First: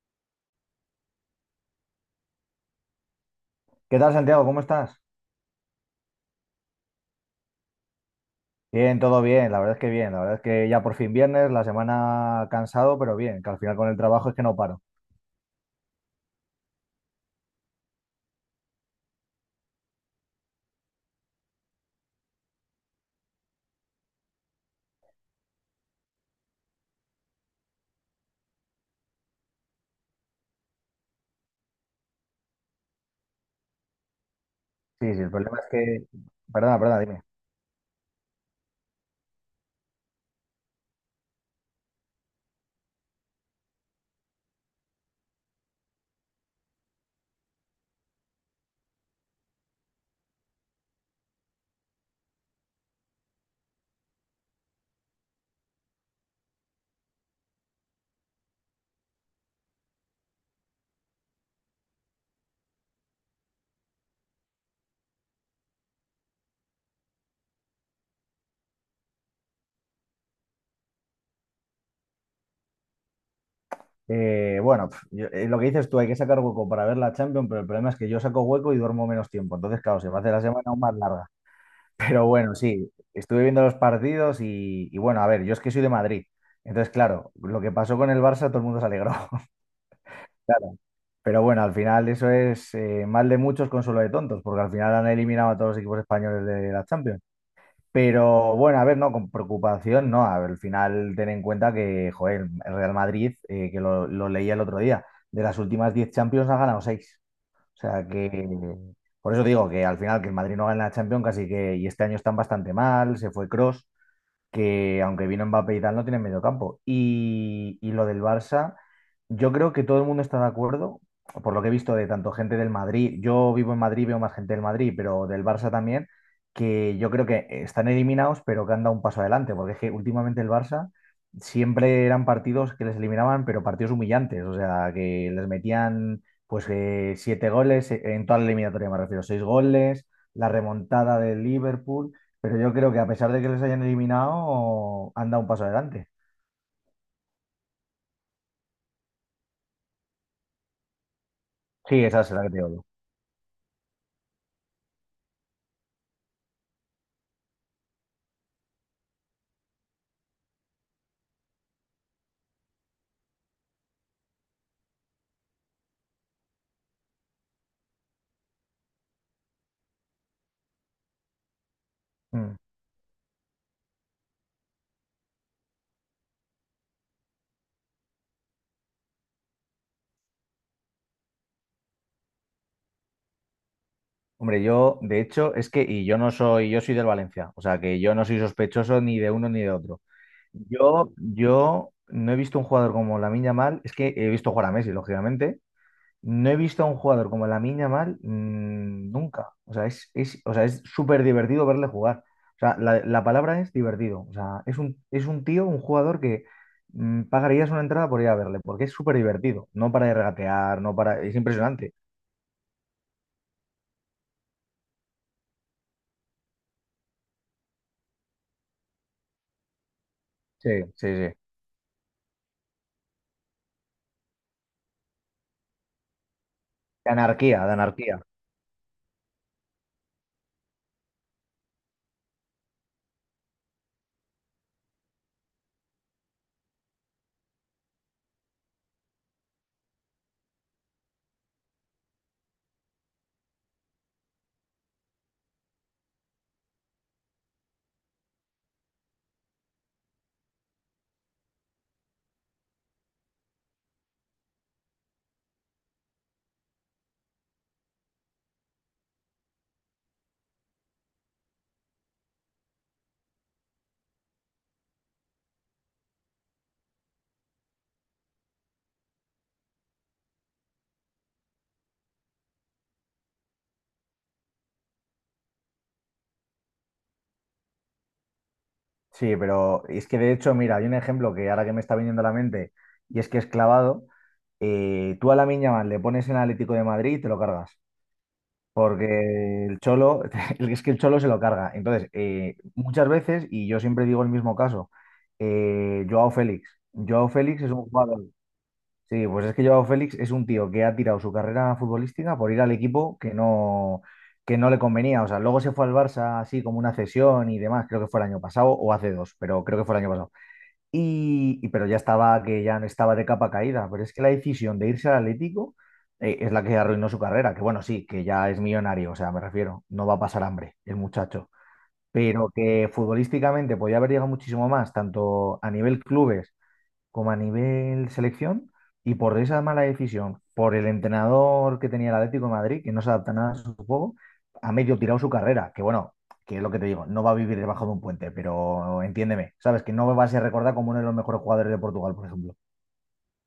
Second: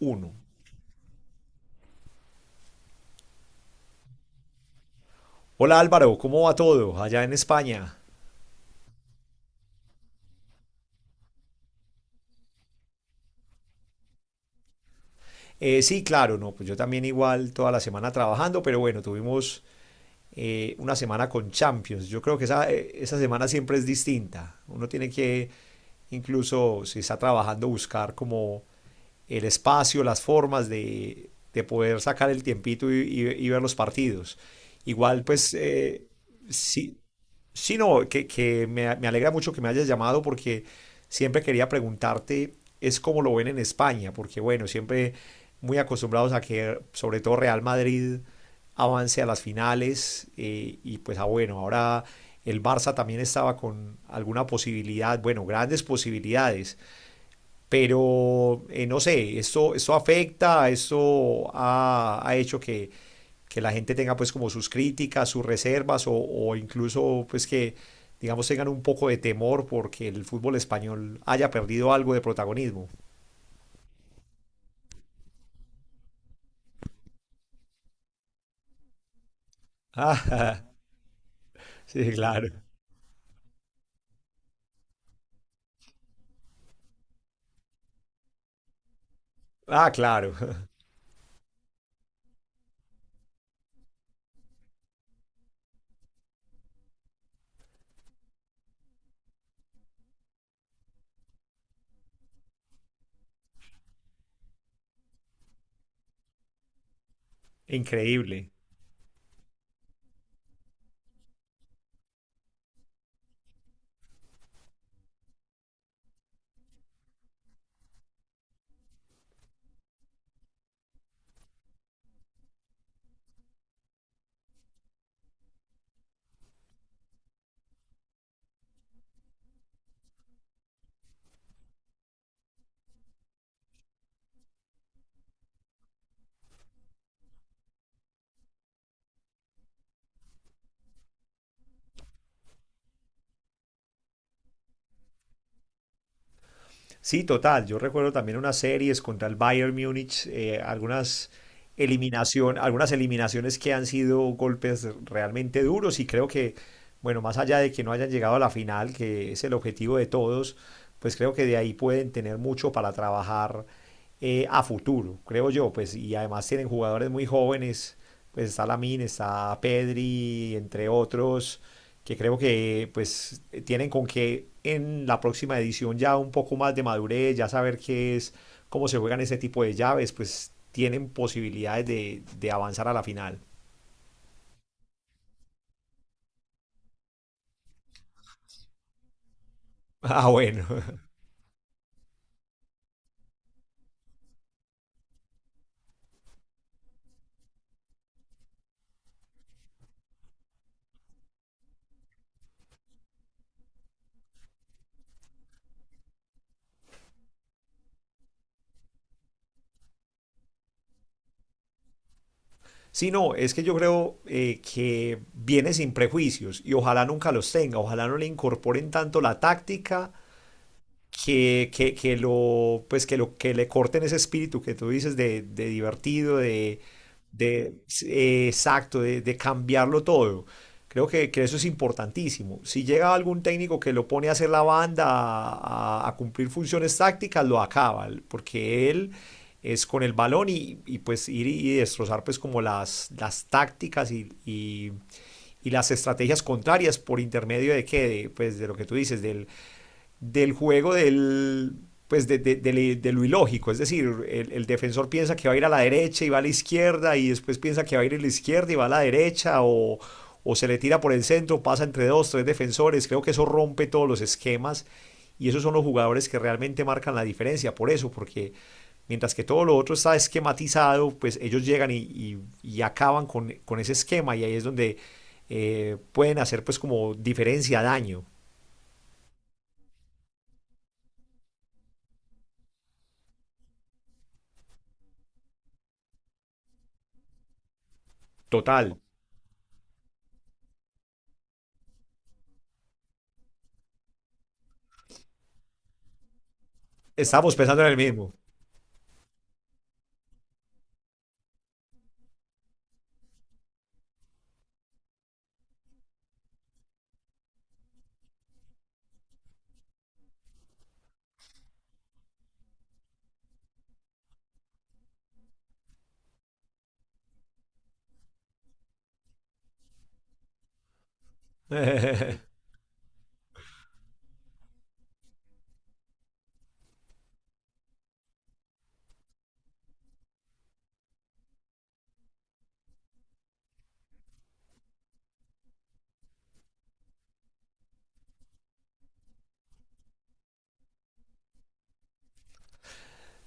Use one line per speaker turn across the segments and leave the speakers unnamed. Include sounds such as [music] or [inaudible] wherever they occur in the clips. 1.
¿Qué tal, Santiago? ¿Cómo estás?
Hola Álvaro, ¿cómo va todo allá en España?
Bien, todo bien, la verdad es que bien, la verdad es que ya por fin viernes, la semana cansado, pero bien, que al final con el trabajo es que no paro.
Sí, claro, no, pues yo también igual toda la semana trabajando, pero bueno, tuvimos una semana con Champions. Yo creo que esa semana siempre es distinta. Uno tiene que, incluso si está trabajando, buscar como el espacio, las formas de poder sacar el tiempito y ver los partidos.
Sí, sí,
Igual,
el
pues,
problema es que. Perdona,
sí,
perdona, dime.
Sí, no, que me alegra mucho que me hayas llamado, porque siempre quería preguntarte es cómo lo ven en España, porque bueno, siempre muy acostumbrados a que sobre todo Real Madrid avance a las finales y pues ah, bueno, ahora el Barça también estaba con alguna posibilidad, bueno, grandes posibilidades, pero no sé, esto afecta, esto ha hecho que, la gente tenga pues como sus críticas, sus reservas o incluso pues que digamos tengan un poco de temor porque el fútbol español haya perdido algo de protagonismo. [laughs]
Bueno, lo que dices tú, hay que sacar hueco para ver la Champions, pero el problema es que yo saco hueco y duermo menos tiempo, entonces claro, se me hace la semana
Ah,
aún más larga.
sí,
Pero
claro.
bueno, sí, estuve viendo los partidos y bueno, a ver, yo es que soy de Madrid, entonces claro, lo que pasó con el Barça todo el mundo se alegró.
Ah, claro.
Claro. Pero bueno, al final eso es mal de muchos, consuelo de tontos, porque al final han eliminado a todos los equipos españoles de la Champions. Pero bueno, a ver, no, con preocupación, no. A ver, al final ten en cuenta que, joder, el Real Madrid, que lo leía el otro día, de las últimas 10 Champions ha ganado seis.
[laughs]
O sea que,
Increíble.
por eso digo que al final que el Madrid no gana la Champions casi que, y este año están bastante mal, se fue Cross que aunque vino Mbappé y tal, no tiene medio campo. Y lo del Barça, yo creo que todo el mundo está de acuerdo, por lo que he visto de tanto gente del Madrid, yo vivo en Madrid, veo más gente del Madrid, pero del Barça también, que yo creo que están eliminados, pero que han dado un paso adelante, porque es que últimamente el Barça siempre eran partidos que les eliminaban, pero partidos humillantes, o sea, que les metían pues siete goles, en toda la eliminatoria me refiero, seis goles, la remontada del Liverpool. Pero yo creo que a pesar de que les hayan eliminado, han dado un paso adelante.
Sí, total. Yo recuerdo también unas series contra el Bayern Múnich, algunas
Sí, esa es la que te
eliminación,
digo yo.
algunas eliminaciones que han sido golpes realmente duros, y creo que, bueno, más allá de que no hayan llegado a la final, que es el objetivo de todos, pues creo que de ahí pueden tener mucho para trabajar a futuro, creo yo, pues, y además tienen jugadores muy jóvenes, pues está Lamine, está Pedri, entre otros, que creo
Mm.
que pues tienen con que en la próxima edición, ya un poco más de madurez, ya saber qué es, cómo se juegan ese tipo de llaves, pues tienen posibilidades de avanzar a la final. [laughs]
Hombre, yo, de hecho, es que, y yo no soy, yo soy del Valencia, o sea que yo no soy sospechoso ni de uno ni de otro.
Ah, bueno.
Yo no he visto un jugador como Lamine Yamal, es que he visto jugar a Messi, lógicamente. No he visto a un jugador como la Yamal nunca. O sea, o sea, es súper divertido verle jugar. O sea, la palabra es divertido. O sea, es un, tío, un jugador que pagarías una entrada por ir a verle, porque es súper divertido. No para de regatear, no para. Es impresionante.
Sí, no, es que yo creo que viene sin prejuicios y ojalá nunca los tenga, ojalá no le incorporen tanto la táctica
Sí, sí, sí.
que lo, pues que lo, que le corten ese espíritu que tú dices de divertido, de,
De anarquía, de
de
anarquía.
eh, exacto, de, de cambiarlo todo. Creo que eso es importantísimo. Si llega algún técnico que lo pone a hacer la banda, a cumplir funciones tácticas, lo acaba, porque él es con el balón, y pues ir y destrozar, pues, como las tácticas y las estrategias contrarias, por intermedio de qué, de, pues de lo que tú dices, del juego del, pues, de lo ilógico. Es decir, el defensor piensa que va a ir a la derecha y va a la izquierda, y después piensa que va a ir a la izquierda y va a la derecha, o se le tira por el centro, pasa entre dos, tres defensores. Creo que eso rompe todos los esquemas, y esos son los jugadores que realmente marcan la diferencia, por eso, porque mientras que todo lo otro está esquematizado, pues ellos llegan y acaban con ese esquema, y ahí es donde pueden hacer pues como diferencia, daño
Sí, pero es que de hecho, mira, hay un ejemplo que ahora que me está viniendo a la mente, y es que es clavado. Tú a la Yamal le pones en Atlético de Madrid y te lo cargas.
total.
Porque el cholo, [laughs] es que el cholo se lo carga. Entonces, muchas veces, y yo siempre digo el mismo caso, Joao Félix. Joao
Estamos
Félix es
pensando
un
en el
jugador.
mismo.
Sí, pues es que Joao Félix es un tío que ha tirado su carrera futbolística por ir al equipo que no, le convenía. O sea, luego se fue al Barça así como una cesión y demás, creo que fue el año pasado o hace dos, pero creo que fue el año pasado. Pero ya estaba, que ya no estaba de capa caída. Pero es que la decisión de irse al Atlético es la que arruinó su carrera. Que bueno, sí, que ya es millonario, o sea, me refiero, no va a pasar hambre el muchacho. Pero
[laughs]
que futbolísticamente podía haber llegado muchísimo más, tanto a nivel clubes como a nivel selección y por esa mala decisión, por el entrenador que tenía el Atlético de Madrid, que no se adapta nada a su juego, ha medio tirado su carrera, que bueno, que es lo que te digo, no va a vivir debajo de un puente, pero entiéndeme, sabes que no va a ser recordado como uno de los mejores jugadores de Portugal, por ejemplo.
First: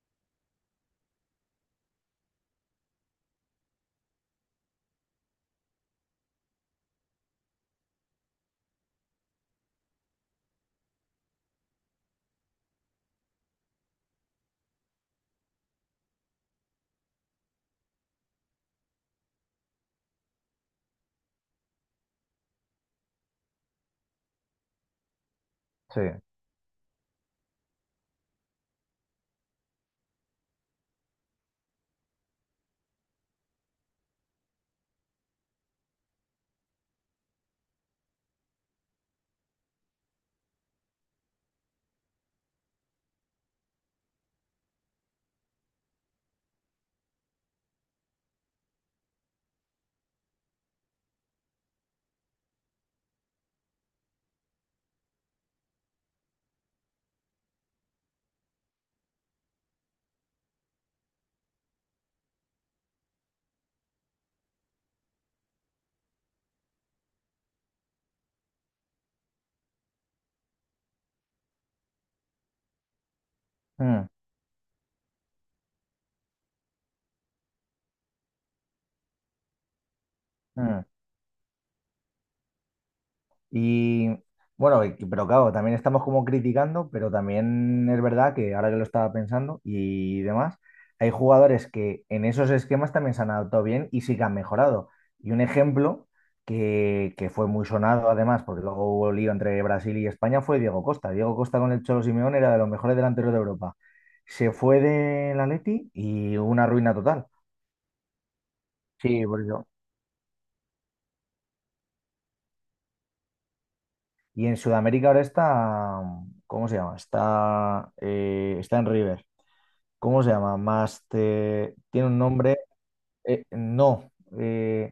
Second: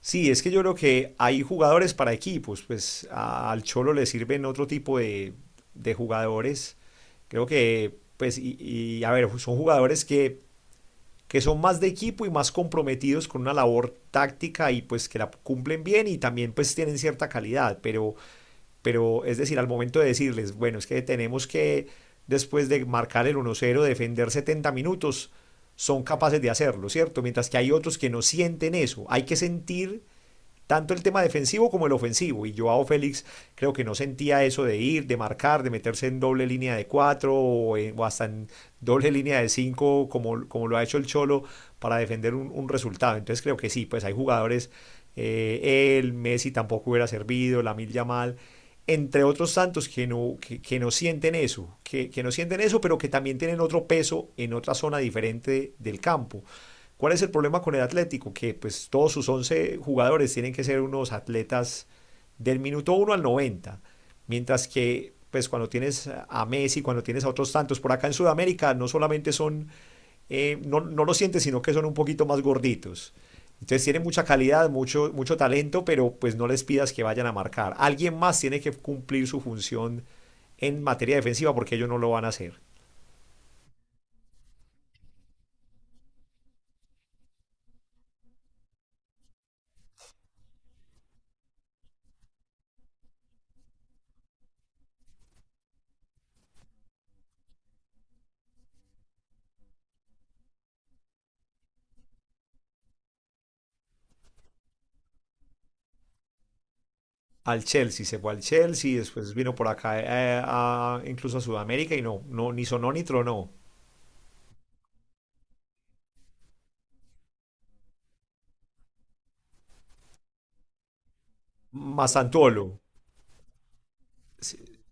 Sí, es que yo creo que hay jugadores para equipos. Pues al Cholo le sirven otro tipo de jugadores. Creo que, pues, a ver, son jugadores que son más de equipo y más comprometidos con una labor táctica, y pues que la cumplen bien y también pues tienen cierta calidad, pero es decir, al momento de decirles, bueno, es que tenemos que, después de marcar el 1-0, defender 70 minutos,
Sí.
son capaces de hacerlo, ¿cierto? Mientras que hay otros que no sienten eso. Hay que sentir tanto el tema defensivo como el ofensivo. Y Joao Félix, creo que no sentía eso de ir, de marcar, de meterse en doble línea de cuatro, o hasta en doble línea de cinco, como lo ha hecho el Cholo, para defender un resultado. Entonces creo que sí, pues hay jugadores, Messi tampoco hubiera servido, Lamil Yamal, entre otros tantos que no, que no sienten eso, que no sienten eso, pero que también tienen otro peso en otra zona diferente del campo. ¿Cuál es el problema con el Atlético? Que pues todos sus 11 jugadores tienen que ser unos atletas del minuto 1 al 90, mientras que, pues, cuando tienes a Messi, cuando tienes a otros tantos, por acá en Sudamérica, no solamente son, no, no lo sientes, sino que son un poquito más gorditos. Entonces tienen
Mm,
mucha calidad, mucho, mucho talento, pero pues no les pidas que vayan a marcar. Alguien más tiene que cumplir su función
mm.
en materia defensiva, porque ellos no lo van a hacer.
Y bueno, pero claro, también estamos como criticando, pero también es verdad que ahora que lo estaba pensando y demás, hay jugadores que en esos esquemas también se han adaptado bien y sí que han mejorado. Y un ejemplo que fue muy sonado además, porque luego hubo lío entre Brasil y España, fue Diego Costa. Diego Costa con el Cholo Simeone era de los mejores delanteros de Europa. Se fue del Atleti y hubo una ruina total.
Se fue al Chelsea,
Sí,
después
por
vino
eso.
por acá incluso a Sudamérica, y no, no, ni sonó ni tronó.
Y en Sudamérica ahora está, ¿cómo se llama? Está en River. ¿Cómo se llama? Master. Tiene un nombre.
¿Masantuolo?
No.
Sí,
eh,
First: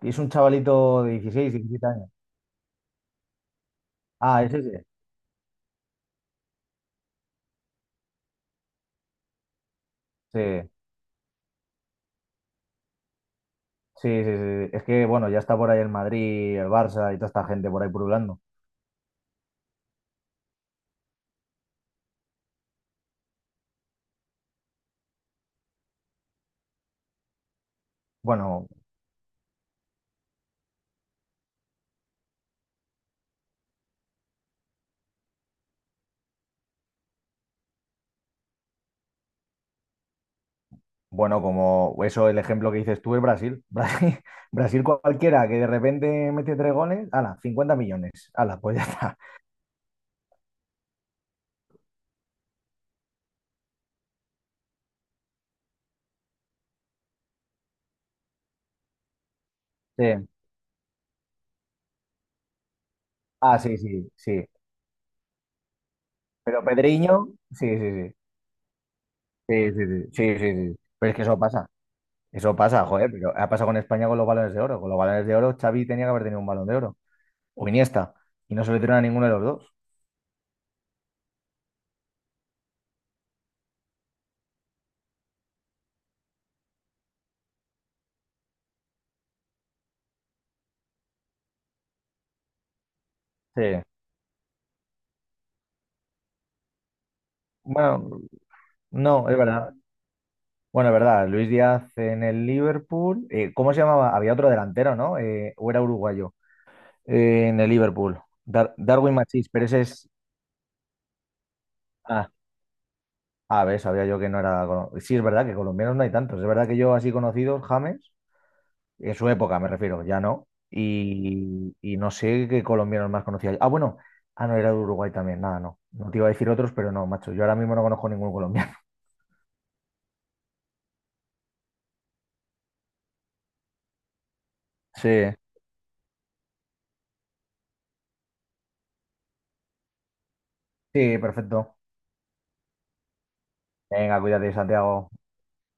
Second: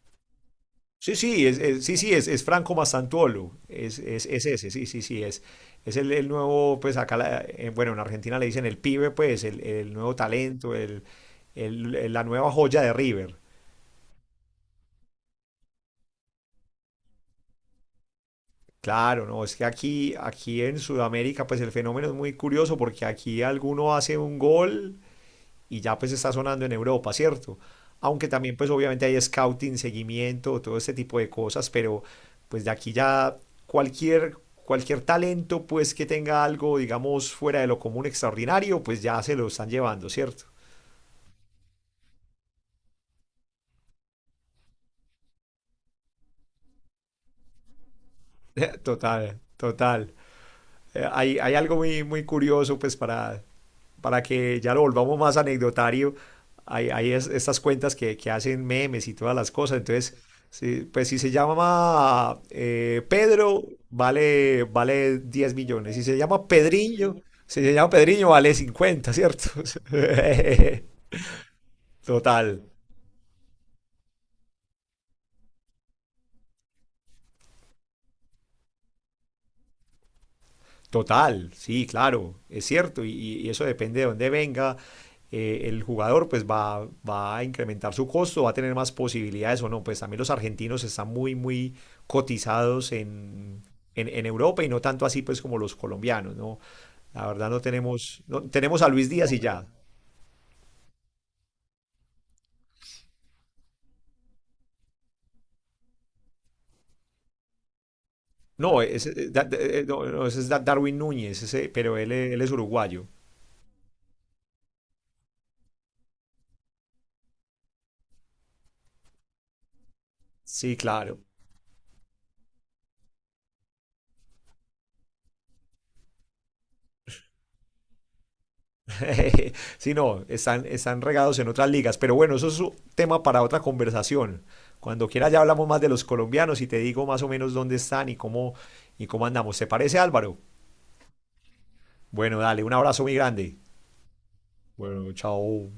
es un chavalito de
sí, sí,
16, 17
sí,
años.
sí, es Franco Masantuolo. Es, es,
Ah,
es
es
ese,
ese.
sí, sí, sí, es. Es el nuevo, pues acá, bueno, en Argentina le dicen el pibe, pues, el nuevo
Sí,
talento, la nueva joya de River.
sí, sí, sí. Es que, bueno, ya está por ahí el Madrid, el Barça y toda esta gente por ahí pululando.
Claro, no, es que aquí, en Sudamérica, pues el fenómeno es muy curioso, porque aquí alguno hace un gol y ya pues está sonando en Europa, ¿cierto? Aunque también
Bueno,
pues obviamente hay scouting, seguimiento, todo este tipo de cosas, pero pues de aquí ya cualquier, cualquier talento, pues que tenga algo, digamos, fuera de lo común, extraordinario, pues ya se lo están llevando, ¿cierto?
bueno, como eso, el ejemplo que dices tú es Brasil. [laughs] Brasil cualquiera que de repente mete tres goles, ala, 50 millones. Ala, pues
Eh,
ya está.
Total, total. Hay algo muy, muy curioso, pues, para que ya lo volvamos más anecdotario. Hay estas cuentas que hacen memes y todas las cosas. Entonces,
Sí.
sí, pues si se llama
Ah,
Pedro,
sí, sí, sí.
vale 10 millones. Si se llama
Pero
Pedriño,
Pedriño,
si
sí,
se llama
sí, sí.
Pedriño, vale 50, ¿cierto?
Sí, sí, sí. Sí,
[laughs]
sí, sí. Pero es que eso pasa.
Total.
Eso pasa, joder, pero ha pasado con España con los balones de oro. Con los balones de oro, Xavi tenía que haber tenido un balón de oro. O Iniesta. Y no se lo dieron a ninguno de los dos.
Total, sí, claro, es cierto, y eso depende de dónde venga. El jugador pues va a incrementar su costo, va a tener más posibilidades o no. Pues también los argentinos están muy, muy cotizados
Sí.
en Europa, y no tanto así, pues, como los colombianos, ¿no? La verdad, no
Bueno,
tenemos, no, tenemos a Luis
no,
Díaz
es
y ya.
verdad. Bueno, es verdad. Luis Díaz en el Liverpool. ¿Cómo se llamaba? Había otro delantero, ¿no? O era uruguayo. En el Liverpool.
No, ese,
Darwin Machís, pero ese
no,
es.
no, ese es Darwin Núñez, ese, pero él,
Ah,
es- él es uruguayo.
a ver, sabía yo que no era. Sí, es verdad que colombianos no hay tantos. Es verdad que yo así conocidos, James. En su época, me refiero, ya no.
Sí, claro.
Y no sé qué colombianos más conocía. Ah, bueno, ah, no, era de Uruguay también, nada, no. No te iba a decir otros, pero no, macho, yo ahora mismo no conozco ningún colombiano. [laughs]
[laughs] Sí, no, están regados en otras ligas. Pero bueno, eso es un tema para otra conversación. Cuando
Sí.
quiera ya hablamos más de los colombianos y te digo más o menos dónde están y cómo andamos. ¿Te parece, Álvaro?
Sí, perfecto.
Bueno, dale, un abrazo muy grande.
Venga, cuídate, Santiago.
Bueno, chao.